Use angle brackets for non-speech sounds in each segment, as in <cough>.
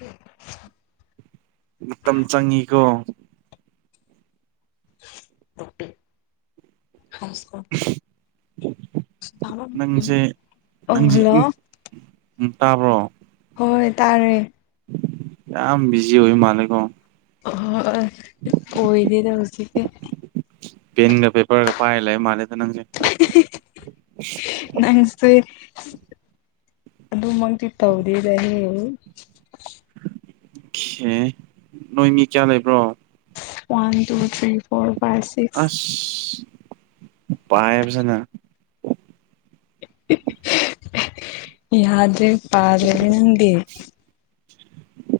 ꯑꯣ ꯃꯇꯝ ꯆꯪꯉꯤꯀꯣ ꯅꯨꯄꯤ ꯍꯁꯀ ꯅꯪꯁꯦ ꯑꯣ ꯍꯜꯂꯣ ꯎ ꯇꯥꯕ꯭ꯔꯣ ꯍꯣꯏ ꯇꯥꯔꯦ ꯌꯥꯝ ꯌꯥꯝ ꯕꯤꯖꯤ ꯑꯣꯏ ꯃꯥꯅꯤꯀꯣ ꯑ ꯑꯣꯏꯗꯤꯗ ꯍꯧꯖꯤꯛꯇ ꯄꯦꯟꯒ ꯄꯦꯄꯔꯒ ꯄꯥꯏꯔ ꯂꯩ ꯑꯩ ꯃꯥꯜꯂꯦꯗ ꯅꯪꯁꯦ ꯅꯣꯏ ꯑꯗꯨꯃꯛꯇꯤ ꯇꯧꯗꯦꯗꯅꯤ ꯁꯦ ꯅꯣꯏ ꯃꯤ ꯀꯌꯥ ꯂꯩꯕ꯭ꯔꯣ one two three four five six ꯄꯥꯏꯕꯁꯅ ꯌꯥꯍꯗ ꯄꯖꯗꯤ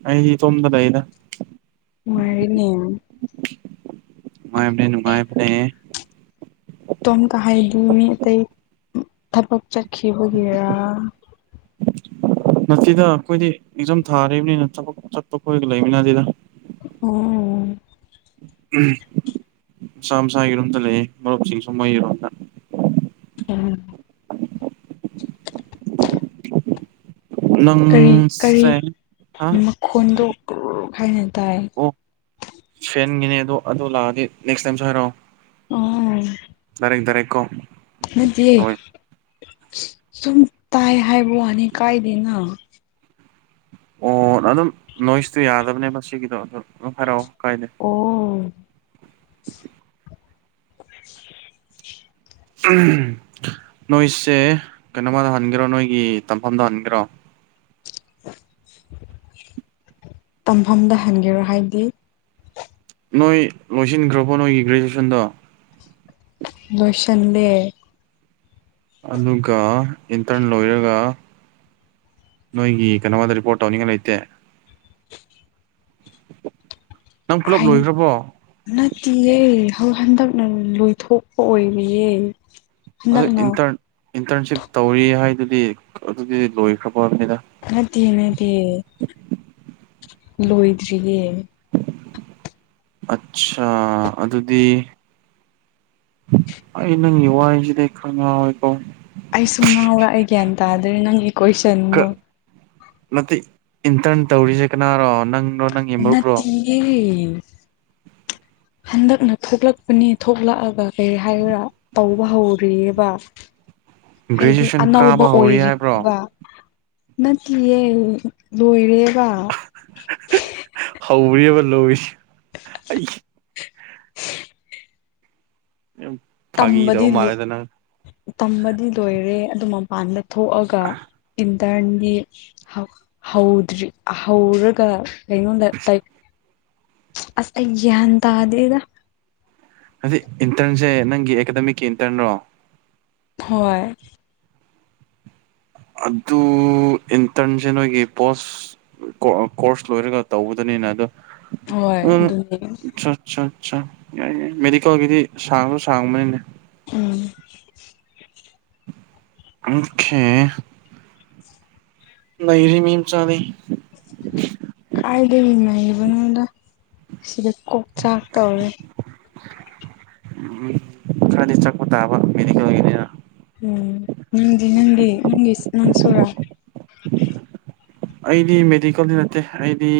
ꯑꯩ ꯇꯣꯗ ꯂꯩꯗ ꯃꯔꯤꯅꯦ ꯌꯥꯝ ꯅꯨꯡꯉꯥꯏꯕꯅꯦ ꯅꯨꯡꯉꯥꯏꯕꯅꯦ ꯇꯣꯝ ꯀ ꯍꯥꯏꯥꯏꯗꯤ ꯃꯤ ꯑꯇꯩ ꯊꯕꯛ ꯆꯠꯈꯤꯕꯒꯤꯔꯥ ꯅꯠꯇꯗ ꯑꯩꯈꯣꯏꯗꯤ ꯑꯦꯛꯖꯝ ꯊꯥꯔꯤꯕꯅꯤꯅ ꯊꯕꯛ ꯆꯠꯄ ꯈꯣꯏꯔꯒ ꯂꯩꯃꯤꯅ ꯁꯤꯗ ꯑꯣ ꯃꯁ ꯃꯁꯥꯒꯤꯔꯣꯝꯗ ꯂꯩꯌꯦ ꯃꯔꯨꯞꯁꯤꯡ ꯁ ꯃꯩꯔꯣꯗ ꯎꯝ ꯀꯔꯤ ꯀꯔꯤ ꯅꯪꯁꯦ ꯍꯥ ꯃꯈꯣꯟꯗꯣ ꯈꯥꯏꯅ ꯇꯥꯏ ꯏꯒꯤꯅꯦ ꯑꯗꯣ ꯑꯗꯨ ꯂꯥꯛꯑꯗꯤ ꯅꯦꯛꯁ ꯇꯥꯏꯝꯁꯨ ꯍꯥꯏꯔꯛꯑꯣ ꯗꯥꯏꯔꯦꯛ ꯗꯥꯏꯔꯦꯛ ꯀꯣ ꯅꯠꯇ ꯍꯣꯏ ꯁꯨꯝ ꯇꯥꯏ ꯍꯥꯏꯕ ꯑꯅꯤ ꯀꯥꯏꯗꯅ ꯑꯣ ꯑꯗꯨꯝ ꯅꯣꯏꯁꯇꯨ ꯌꯥꯗꯕꯅꯦ ꯃꯁꯤꯒꯤꯗꯣ ꯑꯗꯨ ꯑꯗꯨꯝ ꯍꯥꯏꯔꯛꯑꯣ ꯀꯥꯏꯗꯦ ꯑꯣ <inaudible> <unintelligible> ꯎ ꯅꯣꯏꯁꯦ ꯀꯩꯅꯣꯃꯗ ꯍꯟꯒꯦꯔꯣ ꯅꯣꯏꯒꯤ ꯇꯝꯐꯝꯗ ꯍꯟꯒꯦꯔꯣ ꯇꯝꯐꯝꯗ ꯍꯟꯒꯦꯔꯣ ꯍꯥꯏꯗꯤ ꯅꯣꯏ ꯂꯣꯏꯁꯤꯟꯈ꯭ꯔꯕꯣ ꯅꯣꯏꯒꯤ ꯒ꯭ꯔꯦꯖꯨꯋꯦꯁꯟꯗꯣ ꯁ ꯂꯩꯦ ꯑꯗꯨꯒ ꯏꯟꯇꯔꯟ ꯂꯣꯏꯔꯒ ꯅꯣꯏꯒꯤ ꯀꯩꯅꯣꯃꯗ ꯔꯤꯄꯣꯔꯠ ꯇꯧꯅꯤꯡꯉꯥꯏ ꯂꯩꯇꯦ ꯅꯪ ꯄꯨꯂꯞ ꯂꯣꯏꯈ꯭ꯔꯕꯣ ꯅꯦ ꯑꯗꯨ ꯍꯟꯗꯛꯅ ꯂꯣꯏꯊꯣꯛꯄ ꯑꯣꯏꯔꯤꯌꯦ ꯑꯗꯨ ꯍꯟꯗꯛꯅ ꯏꯟꯇꯔꯟ ꯏꯟꯇꯔꯟꯁꯤꯞ ꯇꯧꯔꯤ ꯍꯥꯏꯗꯨꯗꯤ ꯑꯗꯨꯗꯤ ꯂꯣꯏꯈ꯭ꯔꯕ ꯍꯥꯏꯕꯅꯤꯗ ꯅꯠꯇꯦ ꯅꯠꯇꯦ ꯂꯣꯏꯗ꯭ꯔꯤꯌꯦ ꯑꯠꯆꯥꯥ ꯑꯗꯨꯗꯤ ꯏꯩꯅꯪ ꯌ ꯋꯥ ꯍꯥꯏꯁꯤꯗꯤꯦꯉꯀꯣ ꯑꯩꯁꯨ ꯉꯥꯎꯕ ꯑꯩ ꯒ꯭ꯌꯥꯟ ꯇꯥꯗ꯭ꯔꯦ ꯅꯪꯒꯤ ꯀꯣꯏꯁꯟꯗꯣ ꯅꯠꯇꯦ ꯏꯟꯇꯔꯟ ꯇꯧꯔꯤꯁꯦ ꯀꯅꯥꯔꯣ ꯅꯪ ꯏꯟꯅ ꯇꯦ ꯍꯟꯗꯛꯅ ꯊꯣꯛꯂꯛꯄꯅꯤ ꯊꯣꯛꯂꯛꯑꯒ ꯀꯩ ꯍꯥꯏꯔꯥ ꯇꯧꯕ ꯍꯧꯔꯤꯑꯕ ꯍꯥꯏꯗꯤ ꯒ꯭ꯔꯦꯖꯨꯑꯦꯁꯟ ꯑꯅꯧꯕ ꯀꯥꯕ ꯍꯧꯔꯤ ꯍꯥꯏꯕ꯭ꯔꯣ ꯑꯣꯏꯔꯤꯕ ꯅꯠꯇꯌꯦ ꯂꯣꯏꯔꯦꯕ ꯜꯂꯣꯁ ꯑꯩ ꯌꯥꯝ ꯐꯥꯒꯤ ꯇꯧꯕ ꯇꯝꯕꯗꯤꯂꯨ ꯃꯥꯜꯂꯦꯗ ꯅꯪ ꯇꯃꯗꯤ ꯂꯣꯏꯔꯦ ꯑꯗꯨ ꯃꯄꯥꯟꯗ ꯊꯣꯛꯑꯒ ꯇꯔꯟꯗꯤ ꯍꯧꯗ꯭ꯔꯤ ꯍꯧꯔꯒ ꯀꯩꯅꯗ ꯇꯥꯏ ꯑꯁ ꯌꯥꯟꯗꯗꯒ ꯍꯥꯏ ꯏꯟꯇꯔꯟꯁꯦ ꯅꯪꯒꯤ ꯑꯦꯀꯥꯗꯃꯤꯛꯀꯤ ꯏꯟꯇꯔꯟꯔꯣ ꯍꯣꯏ ꯑꯗꯨ ꯏꯟꯊꯟꯖꯅꯣꯒꯤ ꯄꯣꯁ ꯀꯣꯔꯁ ꯂꯣꯏꯔꯒ ꯇꯧꯕꯗꯅꯤꯅ ꯑꯗꯣ ꯍꯣꯏ ꯑꯗꯨꯅꯦ ꯎꯝꯠ ꯑ ꯌꯥꯏ ꯌꯥ ꯃꯦꯗꯤꯀꯦꯜꯒꯤꯗꯤ ꯁꯥꯡꯉꯁꯨ ꯁꯥꯡꯕꯅꯤꯅꯦ ꯎꯝ ꯑꯣꯈꯤꯦ ꯉꯁꯤ ꯃ ꯆꯥꯦ ꯑꯗꯨ ꯏꯃꯥꯏꯒꯤ ꯃꯅꯨꯡꯗ ꯁꯤꯗ ꯀꯣꯛꯆꯥꯛ ꯇꯧꯔꯦ ꯎꯝ ꯈꯔꯗꯤ ꯆꯠꯄ ꯇꯥꯕ ꯃꯦꯗꯤꯀꯦꯜ ꯑꯣꯏꯒꯅꯤꯅ ꯎꯝ ꯅꯪꯗꯤ ꯅꯪꯗꯤ ꯅꯪꯗꯤ ꯅꯪꯁꯨꯨꯔꯥ ꯑꯩꯗꯤ ꯃꯦꯗꯤꯀꯦꯜꯗꯤ ꯅꯠꯇꯦ ꯑꯩꯗꯤ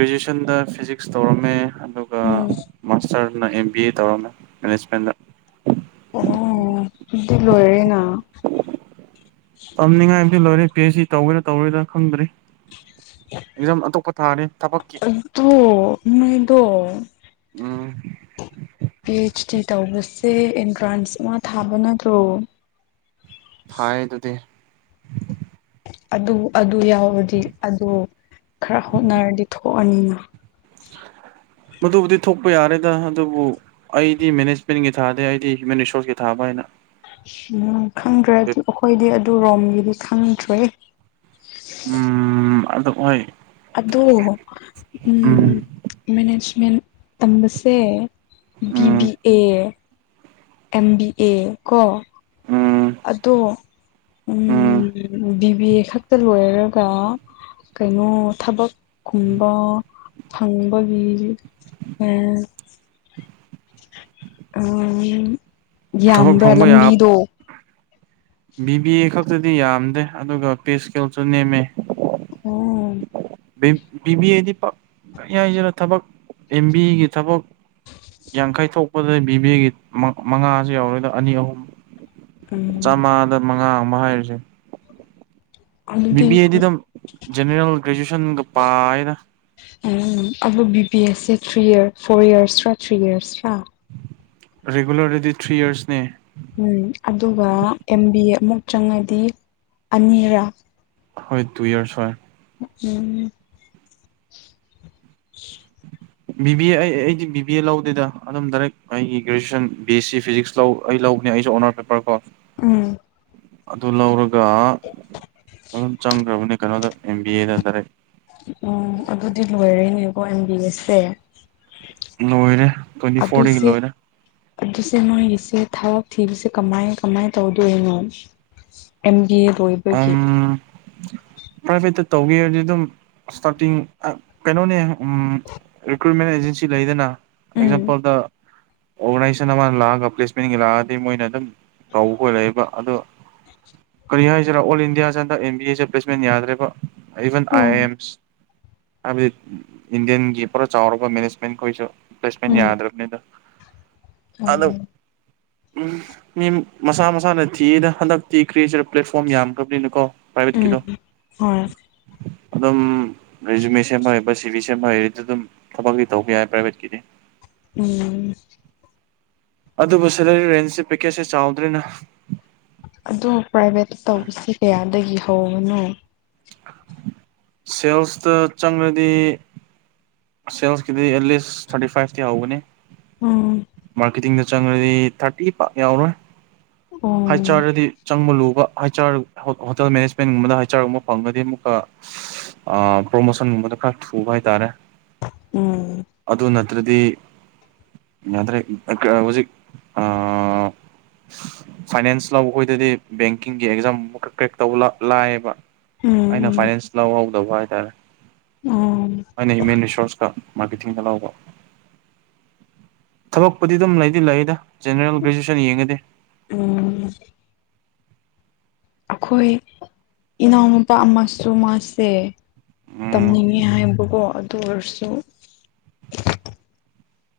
ꯒ꯭ꯔꯦꯖꯨꯑꯦꯁꯟꯗ ꯐꯤꯖꯤꯛꯁ ꯇꯧꯔꯝꯃꯦ ꯎꯝ ꯁꯥꯔꯅ ꯑꯦꯝ ꯕꯤ ꯑꯦ ꯇꯧꯔꯝꯃꯦ ꯃꯦꯅꯦꯖꯃꯦꯟꯗ ꯑꯣ ꯑꯗꯨꯗꯤ ꯂꯣꯏꯔꯦꯅ ꯇꯝꯅꯤꯡꯉꯥꯏꯗꯤ ꯂꯣꯏꯔꯦ ꯄꯤ ꯑꯩꯆ ꯇꯧꯒꯦꯔꯥ ꯇꯧꯔꯣꯏꯗꯥ ꯈꯪꯗ꯭ꯔꯤ ꯑꯦꯖꯝ ꯑꯇꯣꯞꯄ ꯊꯥꯅꯤ ꯊꯕꯛꯀꯤ ꯑꯗꯣ ꯅꯣꯏꯗꯣ ꯎꯝ ꯄꯤ ꯑꯩꯆ ꯗꯤ ꯇꯧꯕꯁꯦ ꯑꯦꯟꯇ꯭ꯔꯥꯟꯁ ꯑꯃ ꯊꯥꯕ ꯅꯠꯇ꯭ꯔꯣ ꯊ ꯑꯗꯨꯗꯤ ꯑꯗꯨ ꯑꯗꯨ ꯌꯥꯎꯔꯗꯤ ꯑꯗꯨ ꯈꯔ ꯍꯣꯠꯅꯔꯗꯤ ꯊꯣꯛꯑꯅꯤꯅ ꯃꯗꯨꯕꯨꯗꯨ ꯊꯣꯛ ꯊꯣꯛꯄ ꯌꯥꯔꯦꯗ ꯑꯗꯨꯕꯨ ꯑꯩꯗꯤ ꯃꯦꯅꯦꯖꯃꯦꯟꯒꯤ ꯊꯥꯗꯦ ꯑꯩꯗꯤ ꯍ꯭ꯌꯨꯃꯦꯟ ꯔꯤꯁꯣꯔꯁꯀꯤ ꯊꯥꯕ ꯍꯥꯏꯅ ꯎꯝ ꯈꯪꯗ꯭ꯔꯗꯤ ꯑꯩꯈꯣꯏꯗꯤ ꯑꯗꯨ ꯔꯣꯝꯒꯤꯗꯤ ꯈꯪꯗ꯭ꯔꯦ ꯎꯝ ꯑꯗꯨ ꯍꯣꯏ ꯑꯗꯣ ꯎꯝ ꯃꯦꯅꯦꯖꯃꯦꯟ ꯇꯝꯕꯁꯦ ꯎꯝ ꯕꯤꯕꯤ ꯑꯦ ꯑꯦꯝꯕꯤ ꯑꯦ ꯀꯣ ꯎꯝ ꯑꯗꯣ ꯎꯝ ꯎ ꯕꯤꯕꯤ ꯑꯦ ꯈꯛꯇ ꯂꯣꯏꯔꯔꯒ ꯀꯩꯅꯣ ꯊꯕꯛꯀꯨꯝꯕ ꯐꯪꯕꯒꯤ ꯑꯦꯝ ꯎꯝ ꯊꯕꯛ ꯌꯥꯝꯕ꯭ꯔꯥ ꯐꯪꯕ ꯌꯥ ꯂꯝꯕꯤꯗꯣ ꯕꯤ ꯕꯤ ꯑꯦ ꯈꯛꯇꯗꯤ ꯌꯥꯝꯗꯦ ꯑꯗꯨꯒ ꯄꯦꯁꯀꯦꯜꯁꯨ ꯅꯦꯝꯃꯦ ꯑꯣ ꯕꯤꯕꯤꯗꯤ ꯄ ꯌꯥꯏꯁꯤꯔꯥ ꯊꯕꯛ ꯑꯦꯝ ꯕꯤꯒꯤ ꯊꯕꯛ ꯌꯥꯡꯈꯩ ꯊꯣꯛꯄꯗꯗꯤ ꯕꯤꯕꯦꯒꯤ ꯃꯉꯥꯁꯨ ꯌꯥꯎꯔꯣꯏꯗ ꯑꯅꯤ ꯑꯍꯨꯝ ꯎꯝ ꯆꯥꯝꯃꯉꯥꯗ ꯃꯉꯥ ꯑꯃ ꯍꯥꯏꯔꯤꯁꯦ ꯕꯤ ꯑꯗꯨꯗꯤ ꯕꯤ ꯑꯦꯗꯤ ꯑꯗꯨꯝ ꯖꯦꯅꯦꯔꯦꯜ ꯒ꯭ꯔꯦꯖꯨꯌꯦꯁꯟꯒ ꯄꯥꯏꯅ ꯑꯕꯨ ꯊ꯭ꯔꯤꯔ ꯐꯣꯔ ꯏꯔꯁ ꯊ꯭ꯔꯤ ꯏꯔꯁ ꯔ ꯔꯦꯒꯨꯂꯔ ꯑꯗꯨꯗꯤ ꯊ꯭ꯔꯤ ꯏꯔꯁꯅꯦ ꯎꯝ ꯑꯗꯨꯒ ꯑꯦꯝ ꯕꯤ ꯑꯦ ꯑꯃꯨꯛ ꯆꯪꯉꯗꯤ ꯑꯅꯤꯔꯥ ꯍꯣꯏ ꯇꯨ ꯏꯔꯁ ꯍꯔ ꯎꯝ ꯕꯤ ꯕꯤ ꯑꯦ ꯑꯩ ꯑꯩꯗꯤ ꯕꯤ ꯕꯤ ꯑꯦ ꯂꯧꯗꯦꯗ ꯑꯗꯨꯝ ꯗꯥꯏꯔꯦꯛ ꯑꯩꯒꯤ graduation B S C physics ꯂꯧ ꯑꯩ ꯂꯧꯕꯅꯦ ꯑꯩꯁꯨ ꯑꯣꯅꯔ ꯄꯦꯄꯔ ꯀꯣ ꯎꯝ ꯑꯗꯨ ꯂꯧꯔꯒ ꯑꯗꯨꯝ ꯆꯪꯈ꯭ꯔꯕꯅꯤ ꯀꯩꯅꯣꯗ ꯑꯦꯝ ꯕꯤ ꯑꯦꯗ ꯗꯥꯔꯦꯠ ꯎꯝ ꯑꯗꯨꯗꯤ ꯂꯣꯏꯔꯦꯅꯦꯀꯣ ꯑꯦꯝ ꯕꯤ ꯑꯦꯁꯁꯦ ꯂꯣꯏꯔꯦ ꯇ꯭ꯋꯦꯟꯇꯤ ꯐꯣꯔꯗꯒꯤ ꯑꯗꯨꯁꯦ ꯂꯣꯏꯔꯦ ꯑꯗꯨꯁꯦ ꯃꯣꯏ ꯌꯦꯁꯦ ꯊꯥꯎ ꯊꯤꯕꯁꯦ ꯀꯃꯥꯏ ꯀꯃꯥꯏꯅ ꯇꯧꯗꯣꯏꯅꯣ ꯑꯦꯝ ꯕꯤ ꯑꯦꯗꯣꯏꯕꯒꯤ <inaudible> ꯄ꯭ꯔꯥꯏꯚꯦꯠꯇ ꯇꯧꯈꯤꯕꯔꯗꯤ ꯑꯗꯨꯝ ꯏꯁꯇꯥꯔꯇꯤꯡ ꯀꯩꯅꯣꯅꯦ ꯎ ꯔꯤꯀ꯭ꯔꯨꯏꯃꯦꯟ ꯑꯦꯖꯁꯤ ꯂꯩꯗꯅ ꯎꯝ ꯑꯦꯛꯖꯥꯝꯄꯜꯗ ꯑꯣꯔꯒꯅꯥꯏꯖꯦꯁꯟ ꯑꯃꯅ ꯂꯥꯛꯑꯒ ꯄ꯭ꯂꯦꯁꯃꯦꯟꯒꯤ ꯂꯥꯛꯑꯗꯤ ꯃꯣꯏꯅ ꯑꯗꯨꯝ ꯇꯧꯕ ꯈꯂꯛꯏꯕ ꯑꯗꯣ ꯀꯔꯤ ꯍꯥꯏ ꯁꯤꯔ ꯑꯣꯜ ꯏꯟꯗꯤꯌꯥꯁꯤꯟꯗ ꯑꯦꯝ ꯕꯤ ꯑꯦꯁꯦ ꯄ꯭ꯂꯦꯁꯃꯦꯟ ꯌꯥꯗ꯭ꯔꯦꯕ even I A um AIMS ꯍꯥꯏꯕꯗꯤ ꯏꯟꯗꯤꯌꯥꯟꯒꯤ ꯄꯨꯔꯥ ꯆꯥꯎꯔꯕ ꯃꯦꯅꯦꯖꯃꯦꯟꯈꯣꯏꯁꯨ ꯄ꯭ꯂꯦꯁꯃꯦꯟ ꯌꯥꯗ꯭ꯔꯕꯅꯤ ꯑꯗ ꯎꯝ ꯎꯝ ꯃꯤ ꯃꯁꯥ ꯃꯁꯥꯅ ꯊꯤꯗ ꯍꯟꯗꯛ ꯊꯤ ꯀ꯭ꯔꯤꯁꯤ ꯐꯣꯝ ꯌꯥꯝꯈ꯭ꯔꯕꯅꯤꯅꯀꯣ ꯄ꯭ꯔꯥꯏꯚꯦꯠꯀꯤꯗꯣ ꯎꯝ ꯍꯣꯏ ꯑꯗꯨꯝ ꯔꯤꯖꯨꯃꯦ ꯁꯦꯝꯕ ꯍꯕ ꯁꯤꯚ ꯁꯦꯝꯕ ꯍꯗꯤ ꯑꯗꯨꯝ ꯊꯕꯛꯇꯤ ꯇꯧꯕ ꯌꯥꯏ ꯄ꯭ꯔꯥꯏꯚꯦꯠꯀꯤꯗꯤ ꯎꯝ ꯑꯗꯨꯕꯨ ꯁꯦꯂꯔꯤ ꯔꯦꯟꯖꯁꯦ ꯄꯦꯀꯦꯠꯁꯦ ꯆꯥꯎꯗ꯭ꯔꯦꯅ ꯑꯗꯣ ꯄ꯭ꯔꯥꯏꯚꯦꯠꯇ ꯇꯧꯕꯁꯤ ꯀꯌꯥꯗꯒꯤ ꯍꯧꯧꯕꯅꯣ ꯁꯦꯜꯁꯇ ꯆꯪꯉꯗꯤ ꯁꯦꯜꯁꯀꯤꯗꯤ ꯑꯦꯠꯂꯤꯁ ꯊꯥꯔꯇꯤ ꯐꯥꯏꯚꯇꯤ ꯍꯧꯒꯅꯤ ꯎꯝ ꯃꯥꯔꯀꯦꯤꯡꯗ ꯆꯪꯉ꯭ꯔꯗꯤ ꯊꯥꯔꯇꯤ ꯄꯥꯛ ꯌꯥꯎꯔꯣꯏ ꯍꯥꯏ ꯎꯝ ꯆꯥꯔꯗꯤ ꯆꯪꯕ ꯂꯨꯕ ꯍꯥꯏ ꯆꯥꯔ ꯍꯣꯇꯦꯜ ꯃꯦꯅꯦꯖꯃꯦꯟꯒꯨꯝꯕꯗ ꯍꯥꯏꯆꯥꯥꯔꯒꯨꯝꯕ ꯐꯪꯉꯒꯗꯤ ꯑꯃꯨꯛꯀ <inaudible> ꯑ ꯄ꯭ꯔꯣꯃꯣꯁꯟꯒꯨꯝꯕꯗꯣ ꯈꯔ ꯊꯨꯕ ꯍꯥꯏꯇꯥꯔꯦ ꯎꯝ ꯑꯗꯨ ꯅꯠꯇ꯭ꯔꯗꯤ ꯌꯥꯔꯦ ꯍꯧꯖꯤꯛ ꯑ ꯐꯥꯏꯅꯥꯟꯁ ꯂꯧꯕ ꯑꯩꯈꯣꯏꯗꯗꯤ ꯕꯦꯡꯀꯤꯡꯒꯤ ꯑꯦꯛꯖꯥꯝ ꯀ꯭ꯔꯦꯛ ꯇꯧꯕ ꯂꯥꯛꯑꯕ ꯑꯩꯅ ꯎꯝ ꯐꯥꯏꯅꯥꯟꯁ ꯂꯧꯍꯧꯗꯧꯕ ꯍꯥꯏꯇꯥꯔꯦ ꯎꯝ ꯑꯣ ꯑꯩꯅ ꯍ꯭ꯌꯨꯃꯦꯟ ꯔꯤꯁꯣꯔꯁꯀ ꯃꯥꯔꯀꯦꯇꯤꯡꯗ ꯂꯥꯎꯕ ꯊꯕꯛꯄꯨꯗꯤ ꯑꯗꯨꯝ ꯂꯩꯗꯤ ꯂꯩꯗ ꯖꯦꯅꯔꯦꯜ ꯒ꯭ꯔꯦꯖꯨꯋꯦꯁꯟ ꯌꯦꯡꯉꯗꯤ ꯎꯝ ꯑꯩꯈꯣꯏ ꯏꯅꯥꯎꯅꯨꯄꯥ ꯑꯃꯁꯨ ꯃꯥꯁꯦ ꯎꯝ ꯇꯝꯅꯤꯡꯉꯤ ꯍꯥꯏꯕꯀꯣ ꯑꯗꯨ ꯑꯣꯏꯔꯁꯨ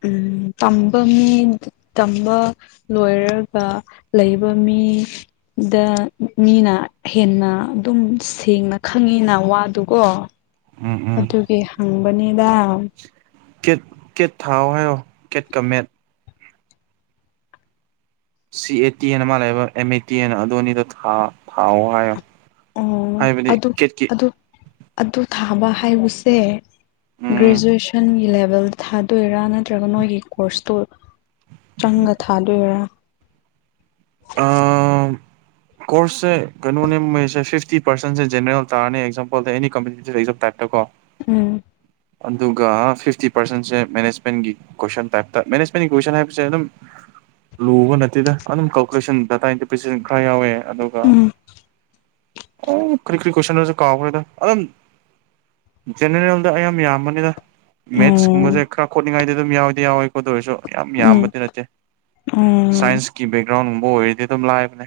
ꯎꯝ ꯇꯝꯕ ꯃꯤ ꯇꯝꯕ ꯂꯣꯏꯔꯒ ꯂꯩꯕ ꯃꯤ ꯃꯤ ꯗ ꯃꯤꯅ ꯍꯦꯟꯅ ꯑꯗꯨꯝ ꯁꯦꯡꯅ ꯈꯪꯉꯤꯅ ꯋꯥ ꯑꯗꯨꯒꯣ ꯎꯝ ꯎꯝ ꯑꯗꯨꯒꯤ ꯍꯪꯕꯅꯤꯗ ꯀꯦꯠ ꯀꯦꯠ ꯊꯥꯎ ꯍꯥꯏꯔꯣ ꯀꯦꯠ ꯀꯃꯦꯠ ꯁꯤ ꯑꯦ ꯇꯤ ꯑꯅ ꯃꯥ ꯂꯩꯕ ꯑꯦꯝ ꯑꯦ ꯇꯤ ꯑꯅ ꯑꯗꯨ ꯑꯅꯤꯗꯣ ꯊꯥꯎꯑꯣ ꯍꯥꯏꯌꯣ ꯑꯣ ꯍꯥꯏꯕꯗꯤ ꯑꯗꯨ ꯀꯦꯠꯀꯤ ꯑꯗꯨ ꯑꯗꯨ ꯊꯥꯕ ꯍꯥꯏꯕꯁꯦ ꯎꯝ ꯒ꯭ꯔꯦꯖꯨꯑꯦꯁꯟꯒꯤ ꯂꯦꯕꯦꯜꯗ ꯊꯥꯗꯣꯏꯔꯥ ꯅ ꯅꯠꯇ꯭ꯔꯒ ꯅꯣꯏꯒꯤ ꯀꯣꯔꯁꯇꯨ ꯆꯪꯒ ꯊꯥꯗꯣꯏꯔꯥ ꯑ <inaudible> <inaudible> ꯀꯣꯔꯁꯁꯦ ꯀꯩꯅꯣꯅꯦ ꯃꯣꯏꯁꯦ ꯐꯤꯐꯇꯤ ꯄꯔꯁꯦ ꯖꯦꯅꯔꯦꯜ ꯇꯥꯔꯅꯤ ꯑꯦꯛꯖꯥꯝꯄꯜꯗ ꯑꯦꯅꯤ ꯀꯝꯄꯤꯇꯤꯇꯤꯞ ꯑꯦꯛꯖꯥꯝ ꯇꯥꯏꯞꯇꯀꯣ ꯎꯝ ꯑꯗꯨꯒ ꯐꯤꯐꯇꯤ ꯄꯥꯔꯁꯦꯟꯁꯦ ꯃꯦꯅꯦꯖꯃꯦꯟꯒꯤ ꯀꯣꯏꯁꯟ ꯇꯥꯏꯞꯇ ꯃꯦꯅꯦꯖꯃꯦꯟꯒꯤ ꯀꯣꯏꯁꯟ ꯍꯥꯏꯕꯁꯦ ꯑꯗꯨꯝ ꯂꯨꯕ ꯅꯠꯇꯦꯗ ꯑꯗꯨꯝ ꯀꯥꯜꯀꯨꯂꯦꯁꯟ ꯗꯥꯇꯥ ꯏꯟꯇꯤꯄꯦꯁꯟ ꯈꯔ ꯌꯥꯎꯋꯦ ꯑꯗꯨꯒ ꯎꯝ ꯑꯣ ꯀ ꯀꯔꯤ ꯀꯁꯅ ꯀꯥꯕꯔꯗ ꯑ ꯒꯦꯅꯦꯔꯦꯜꯗ ꯑꯌꯥꯝꯕ ꯌꯝꯕꯅꯤꯗ ꯃꯦꯠꯁ ꯀꯨꯝꯕꯁꯦ ꯎꯝ ꯈꯔ ꯈꯣꯠꯅꯤꯡꯉꯥꯏꯗꯤ ꯑꯗꯨꯝ ꯌꯥꯎꯏꯗꯤ ꯌꯥꯎꯋꯦ ꯈꯣꯠꯇ ꯑꯣꯏꯔꯁꯨ ꯌꯥꯝ ꯎꯝ ꯌꯥꯝꯕꯗꯤ ꯅꯠꯇꯦ ꯎꯝ ꯎꯝ ꯁꯥꯏꯟꯁ ꯕꯦꯛꯒ꯭ꯔꯥꯎꯟꯕ ꯑꯣꯏꯔꯗꯤ ꯑꯗꯨꯝ ꯂꯥꯛꯑꯦꯕꯅꯦ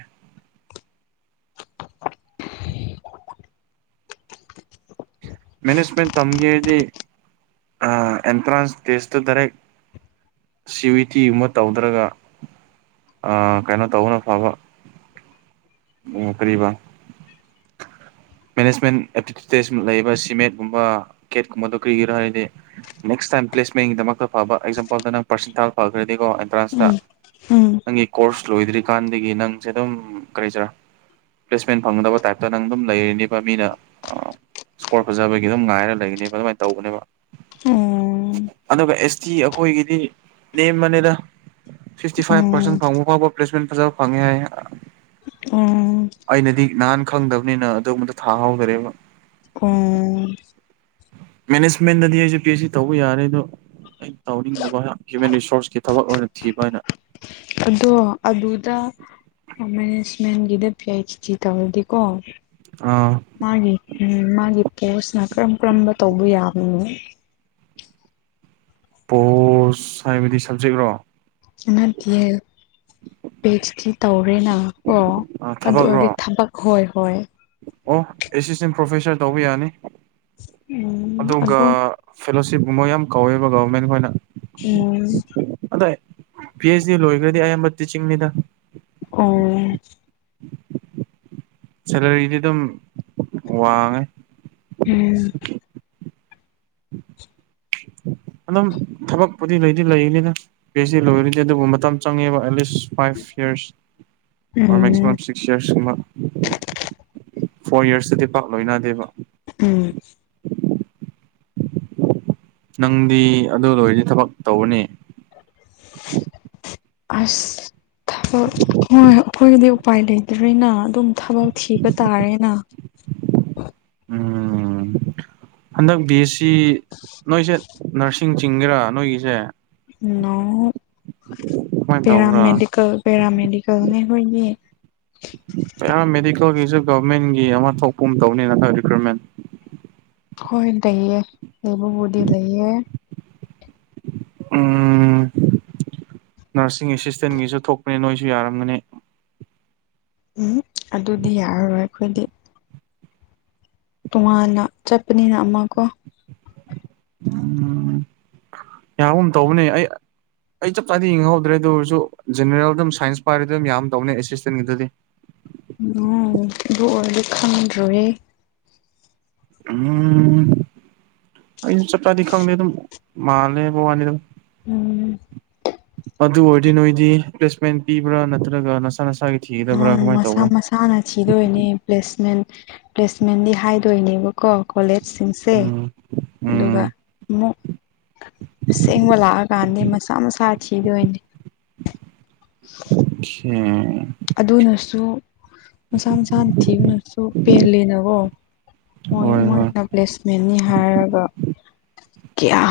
ꯃꯦꯅꯦꯖꯄ ꯇꯝꯒꯦꯗꯤ ꯑꯦꯟꯇ꯭ꯔꯥꯟꯁ ꯇꯦꯁꯇ ꯗꯥꯔꯦꯛ ꯁꯤꯋꯤꯇꯤꯒꯨꯝꯕ ꯇꯧꯗ꯭ꯔꯒ ꯑ ꯀꯩꯅꯣ ꯇꯧꯕꯅ ꯐꯕ ꯑꯥ ꯀꯔꯤꯕ ꯃꯦꯅꯦꯖꯃꯦꯟ ꯑꯦꯞꯇꯤꯇꯨꯁ ꯂꯩꯕꯁꯤ ꯃꯦꯠꯀꯨꯝꯕ ꯀꯦꯠꯀꯨꯝꯕꯗꯣ ꯀ꯭ꯔꯤꯒꯤꯔꯣ ꯍꯥꯏꯔꯗꯤ ꯅꯦꯛꯁ ꯇꯥꯏꯝ ꯄ꯭ꯂꯦꯁꯃꯦꯟꯒꯤꯗꯃꯛꯇ ꯐꯕ ꯑꯦꯛꯖꯥꯝꯄꯜꯗ ꯅꯪ ꯄꯥꯔꯁꯦꯟꯇꯥꯥꯖ ꯐꯈ꯭ꯔꯗꯤꯀꯣ ꯑꯦꯟꯇ꯭ꯔꯥꯟꯁꯇ ꯎꯝ ꯅꯪꯒꯤ ꯀꯣꯔꯁ ꯂꯣꯏꯗ꯭ꯔꯤꯀꯥꯟꯗꯒꯤ ꯅꯪꯁꯦ ꯑꯗꯨꯝ ꯀꯔꯤꯁꯤꯔꯥ ꯄ꯭ꯂꯦꯁꯃꯦꯟ ꯐꯪꯗꯕ ꯇꯥꯏꯞꯇ ꯅꯪ ꯑꯗꯨꯝ ꯂꯩꯔꯤꯅꯦꯕ ꯃꯤꯅ ꯀꯣꯔ ꯐꯖꯕꯒꯤ ꯑꯗꯨꯝ ꯉꯥꯏꯔ ꯂꯩꯒꯅꯦꯕ ꯑꯗꯨꯃꯥꯏꯅ ꯇꯧꯕꯅꯦꯕ ꯎꯝ ꯑꯗꯨꯒ ꯑꯦꯁ ꯇꯤ ꯑꯩꯈꯣꯏꯒꯤꯗꯤ ꯅꯦꯝꯕꯅꯤꯗ ꯁꯤꯛꯁꯇꯤ ꯐꯥꯏꯚ ꯄꯥꯔꯁꯦꯟ ꯎꯝ ꯐꯪꯕ ꯐꯥꯎꯕ ꯄ꯭ꯂꯦꯁꯃꯦꯟ ꯐꯖꯕ ꯐꯪꯉꯦ ꯍꯥꯏ ꯎꯝ ꯑꯩꯅꯗꯤ ꯅꯍꯥꯟ ꯈꯪꯗꯕꯅꯤꯅ ꯑꯗꯨꯕꯗ ꯊꯥꯍꯧꯗꯔꯦꯕ ꯎꯨꯡ ꯃꯦꯅꯦꯖꯃꯦꯟꯗꯗꯤ ꯑꯩꯁꯨ ꯄꯤ ꯑꯩꯆ ꯁꯤ ꯇꯧꯕ ꯌꯥꯔꯦ ꯑꯗꯣ ꯑꯩꯅ ꯇꯧꯅꯤꯡꯗꯕ ꯍ꯭ꯌꯨꯃꯦꯟ ꯔꯤꯁꯣꯔꯁꯀꯤ ꯊꯕꯛ ꯑꯣꯏꯅ ꯊꯤꯕ ꯑꯩꯅꯥ ꯑꯗꯣ ꯑꯗꯨꯗ ꯃꯦꯅꯦꯁꯃꯦꯟꯒꯗ ꯄꯤ. ꯗꯤ. ꯇꯧꯔꯗꯤꯀꯣ ꯃꯥꯒꯤ ꯎꯝ ꯃꯥꯒꯤ ꯀꯁꯅ ꯀꯔꯝ ꯀꯔꯝꯕ ꯇꯧꯕ ꯌꯥꯕꯅꯣ ꯄꯣꯁ ꯍꯥꯏꯕꯗꯤ ꯁꯕꯖꯦꯛꯔꯣ ꯅꯥꯠꯇꯤꯌꯦ ꯄꯤ. ꯗꯤ. ꯇꯩ ꯅ ꯀ ꯑꯗꯨ ꯑꯣꯏꯔꯗꯤ ꯊꯕꯛꯔꯣ ꯊꯕꯛ ꯍꯣꯏ ꯍꯣꯏ ꯑꯣ ꯑꯦꯁꯤꯁꯇꯦꯟ ꯄ꯭ꯔꯣꯐꯦꯁꯔ ꯇꯧꯕ ꯌꯥꯅꯤ ꯎꯝ ꯑꯗꯨꯒ ꯑꯗꯨ ꯐꯦꯂꯣꯁꯤꯞ ꯃꯣꯏ ꯌꯥꯝ ꯀꯧꯋꯦꯕ ꯒꯣꯔꯦꯟ ꯈꯣꯏꯅ ꯎꯝ ꯄꯤ. ꯍꯦ. ꯗꯤ ꯂꯣꯏꯈ꯭ꯔꯗꯤ ꯑꯌꯥꯝꯕ ꯇꯤꯆꯤꯡꯅꯤꯗ ꯑꯣ ꯁꯦꯂꯔꯤꯗꯤ ꯑꯗꯨꯝ ꯋꯥꯡꯉꯦ ꯎꯝ <unintelligible> <inaudible> ꯎ <inaudible> ꯑꯗꯨꯝ ꯊꯕꯛꯄꯨꯗꯤ ꯂꯩꯗꯤ ꯂꯩꯕꯅꯤꯅ ꯄꯤ ꯑꯩꯆ ꯗꯤ ꯂꯣꯏꯔꯗꯤ ꯑꯗꯨꯕꯨ ꯃꯇꯝ ꯆꯪꯉꯦꯕ at least five years or um maximum six ꯏꯌꯥꯔꯁꯀꯨꯝꯕ ꯐꯣꯔ ꯌꯔꯁꯇꯗꯤ ꯄꯥꯛ ꯂꯣꯏꯅꯥꯗꯦꯕ ꯎꯝ ꯅꯪꯗꯤ ꯑꯗꯨ ꯂꯣꯏꯔꯗꯤ ꯊꯕꯛ ꯇꯧꯒꯥꯅꯦ ꯑꯁ ꯊꯕꯛ ꯍꯣꯏ ꯑꯩꯈꯣꯏꯒꯤꯗꯤ ꯎꯄꯥꯏ ꯂꯩꯇ꯭ꯔꯔꯤꯅ ꯑꯗꯨꯝ ꯊꯕꯛ ꯊꯤꯕ ꯇꯥꯔꯦꯅ ꯍ <inaudible> <unintelligible> ꯎꯝ <inaudible> ꯍꯟꯗꯛ ꯕꯤ ꯑꯦꯁ ꯁꯤ ꯅꯣꯏꯁꯦ ꯅꯔꯁꯤꯡ ꯆꯤꯡꯒꯦꯔꯥ ꯅꯣꯏꯒꯤꯁꯦ ꯎ ꯀꯃꯥꯏꯅ ꯇꯧꯕ꯭ꯔꯥ ꯄꯦꯔꯥꯃꯦꯦꯗꯤꯀꯦꯜ ꯄꯦꯔꯥꯃꯦꯦꯗꯤꯀꯦꯜꯅꯦ ꯍꯣꯏꯒꯤ ꯌꯥꯝ ꯃꯦꯗꯤꯀꯦꯜꯒꯤꯁꯨ ꯒꯚꯔꯃꯦꯟꯒꯤ ꯑꯃ ꯊꯣꯛꯄꯨꯝ ꯇꯧꯅꯤꯅ ꯔꯤꯀ꯭ꯔꯨꯏꯠꯃꯦꯟ ꯍꯣꯏ ꯂꯩꯌꯦ ꯂꯩꯕꯕꯨꯗꯤ ꯂꯩꯌꯦ ꯎꯝ ꯅꯔꯁꯤꯡ ꯑꯦꯁꯤꯁꯇꯦꯟꯒꯤꯁꯨ ꯊꯣꯛꯄꯅꯦ ꯅꯣꯏꯁꯨ ꯌꯥꯔꯝꯒꯅꯤ ꯎꯝ ꯑꯗꯨꯗꯤ ꯌꯥꯔꯔꯣꯏ ꯑꯩꯈꯣꯏꯗꯤ ꯇꯣꯉꯥꯟꯅ ꯆꯠꯄꯅꯤꯅ ꯑꯃ ꯀꯣ ꯎꯝ ꯌꯥꯒꯨꯝ ꯇꯧꯕꯅꯦ ꯑꯩ ꯑꯩ ꯆꯞ ꯆꯥꯗꯤ ꯌꯦꯡꯍꯍꯧꯗ꯭ꯔꯦ ꯑꯗꯨ ꯑꯣꯏꯔꯁꯨ ꯖꯦꯅꯔꯦꯜ ꯑꯗꯨꯝ ꯁꯥꯏꯟꯁ ꯄꯥꯏꯔꯗꯤ ꯑꯗꯨꯝ ꯌꯥꯝ ꯇꯧꯅꯦ ꯑꯦꯁꯤꯁꯇꯦꯟꯒꯤꯗꯨꯗꯤ ꯎꯝ ꯏꯕꯨ ꯑꯣꯏꯂꯤ ꯈ ꯔꯦ ꯑꯝ ꯆꯞꯄꯥꯦ ꯑꯗꯨ ꯃꯥꯂꯣꯅꯤꯗ ꯎꯝ ꯑꯗꯨ ꯑꯣꯏꯔꯗꯤ ꯅꯣꯏꯗꯤ ꯄ꯭ꯂꯦꯁꯃꯦꯟ ꯄꯤꯕ꯭ꯔꯥ ꯅꯠꯇ꯭ꯔꯒ ꯅꯁꯥ ꯅꯁꯥꯒꯤ ꯊꯤꯒꯗꯕ꯭ꯔꯥ ꯀꯃꯥꯏꯅ ꯃꯁꯥ ꯇꯧꯕ꯭ꯔꯣ ꯃꯁꯥꯅ ꯁꯤꯤꯗꯣꯏꯅꯦ ꯄ꯭ꯂꯦꯁꯃꯦꯟ ꯄ꯭ꯂꯦꯁꯃꯦꯟꯗꯤ ꯍꯥꯏꯗꯣꯏꯅꯦꯕꯀꯣ ꯀꯣꯂꯦꯖ ꯁꯤꯡꯁꯦ ꯎꯝ ꯎꯝ ꯑꯗꯨꯒ ꯑꯃꯨꯛ ꯁꯦꯡꯕ ꯂꯥꯛꯑꯀꯥꯟꯗꯤ ꯃꯁꯥ ꯃꯁꯥ ꯊꯤꯗꯣꯏꯅꯦ <unintelligible> ꯑ ꯑꯗꯨꯅꯁꯨ ꯃꯁꯥ ꯃꯁꯥꯅ ꯊꯤꯕꯅꯁꯨ ꯄꯦꯂꯦꯅꯀꯣ ꯃꯣꯏ ꯍꯣꯏ ꯍꯣꯏ ꯃꯣꯏꯅ ꯄ꯭ꯂꯦꯁꯃꯦꯟꯅꯤ ꯍꯥꯏꯔꯒ ꯀꯌꯥ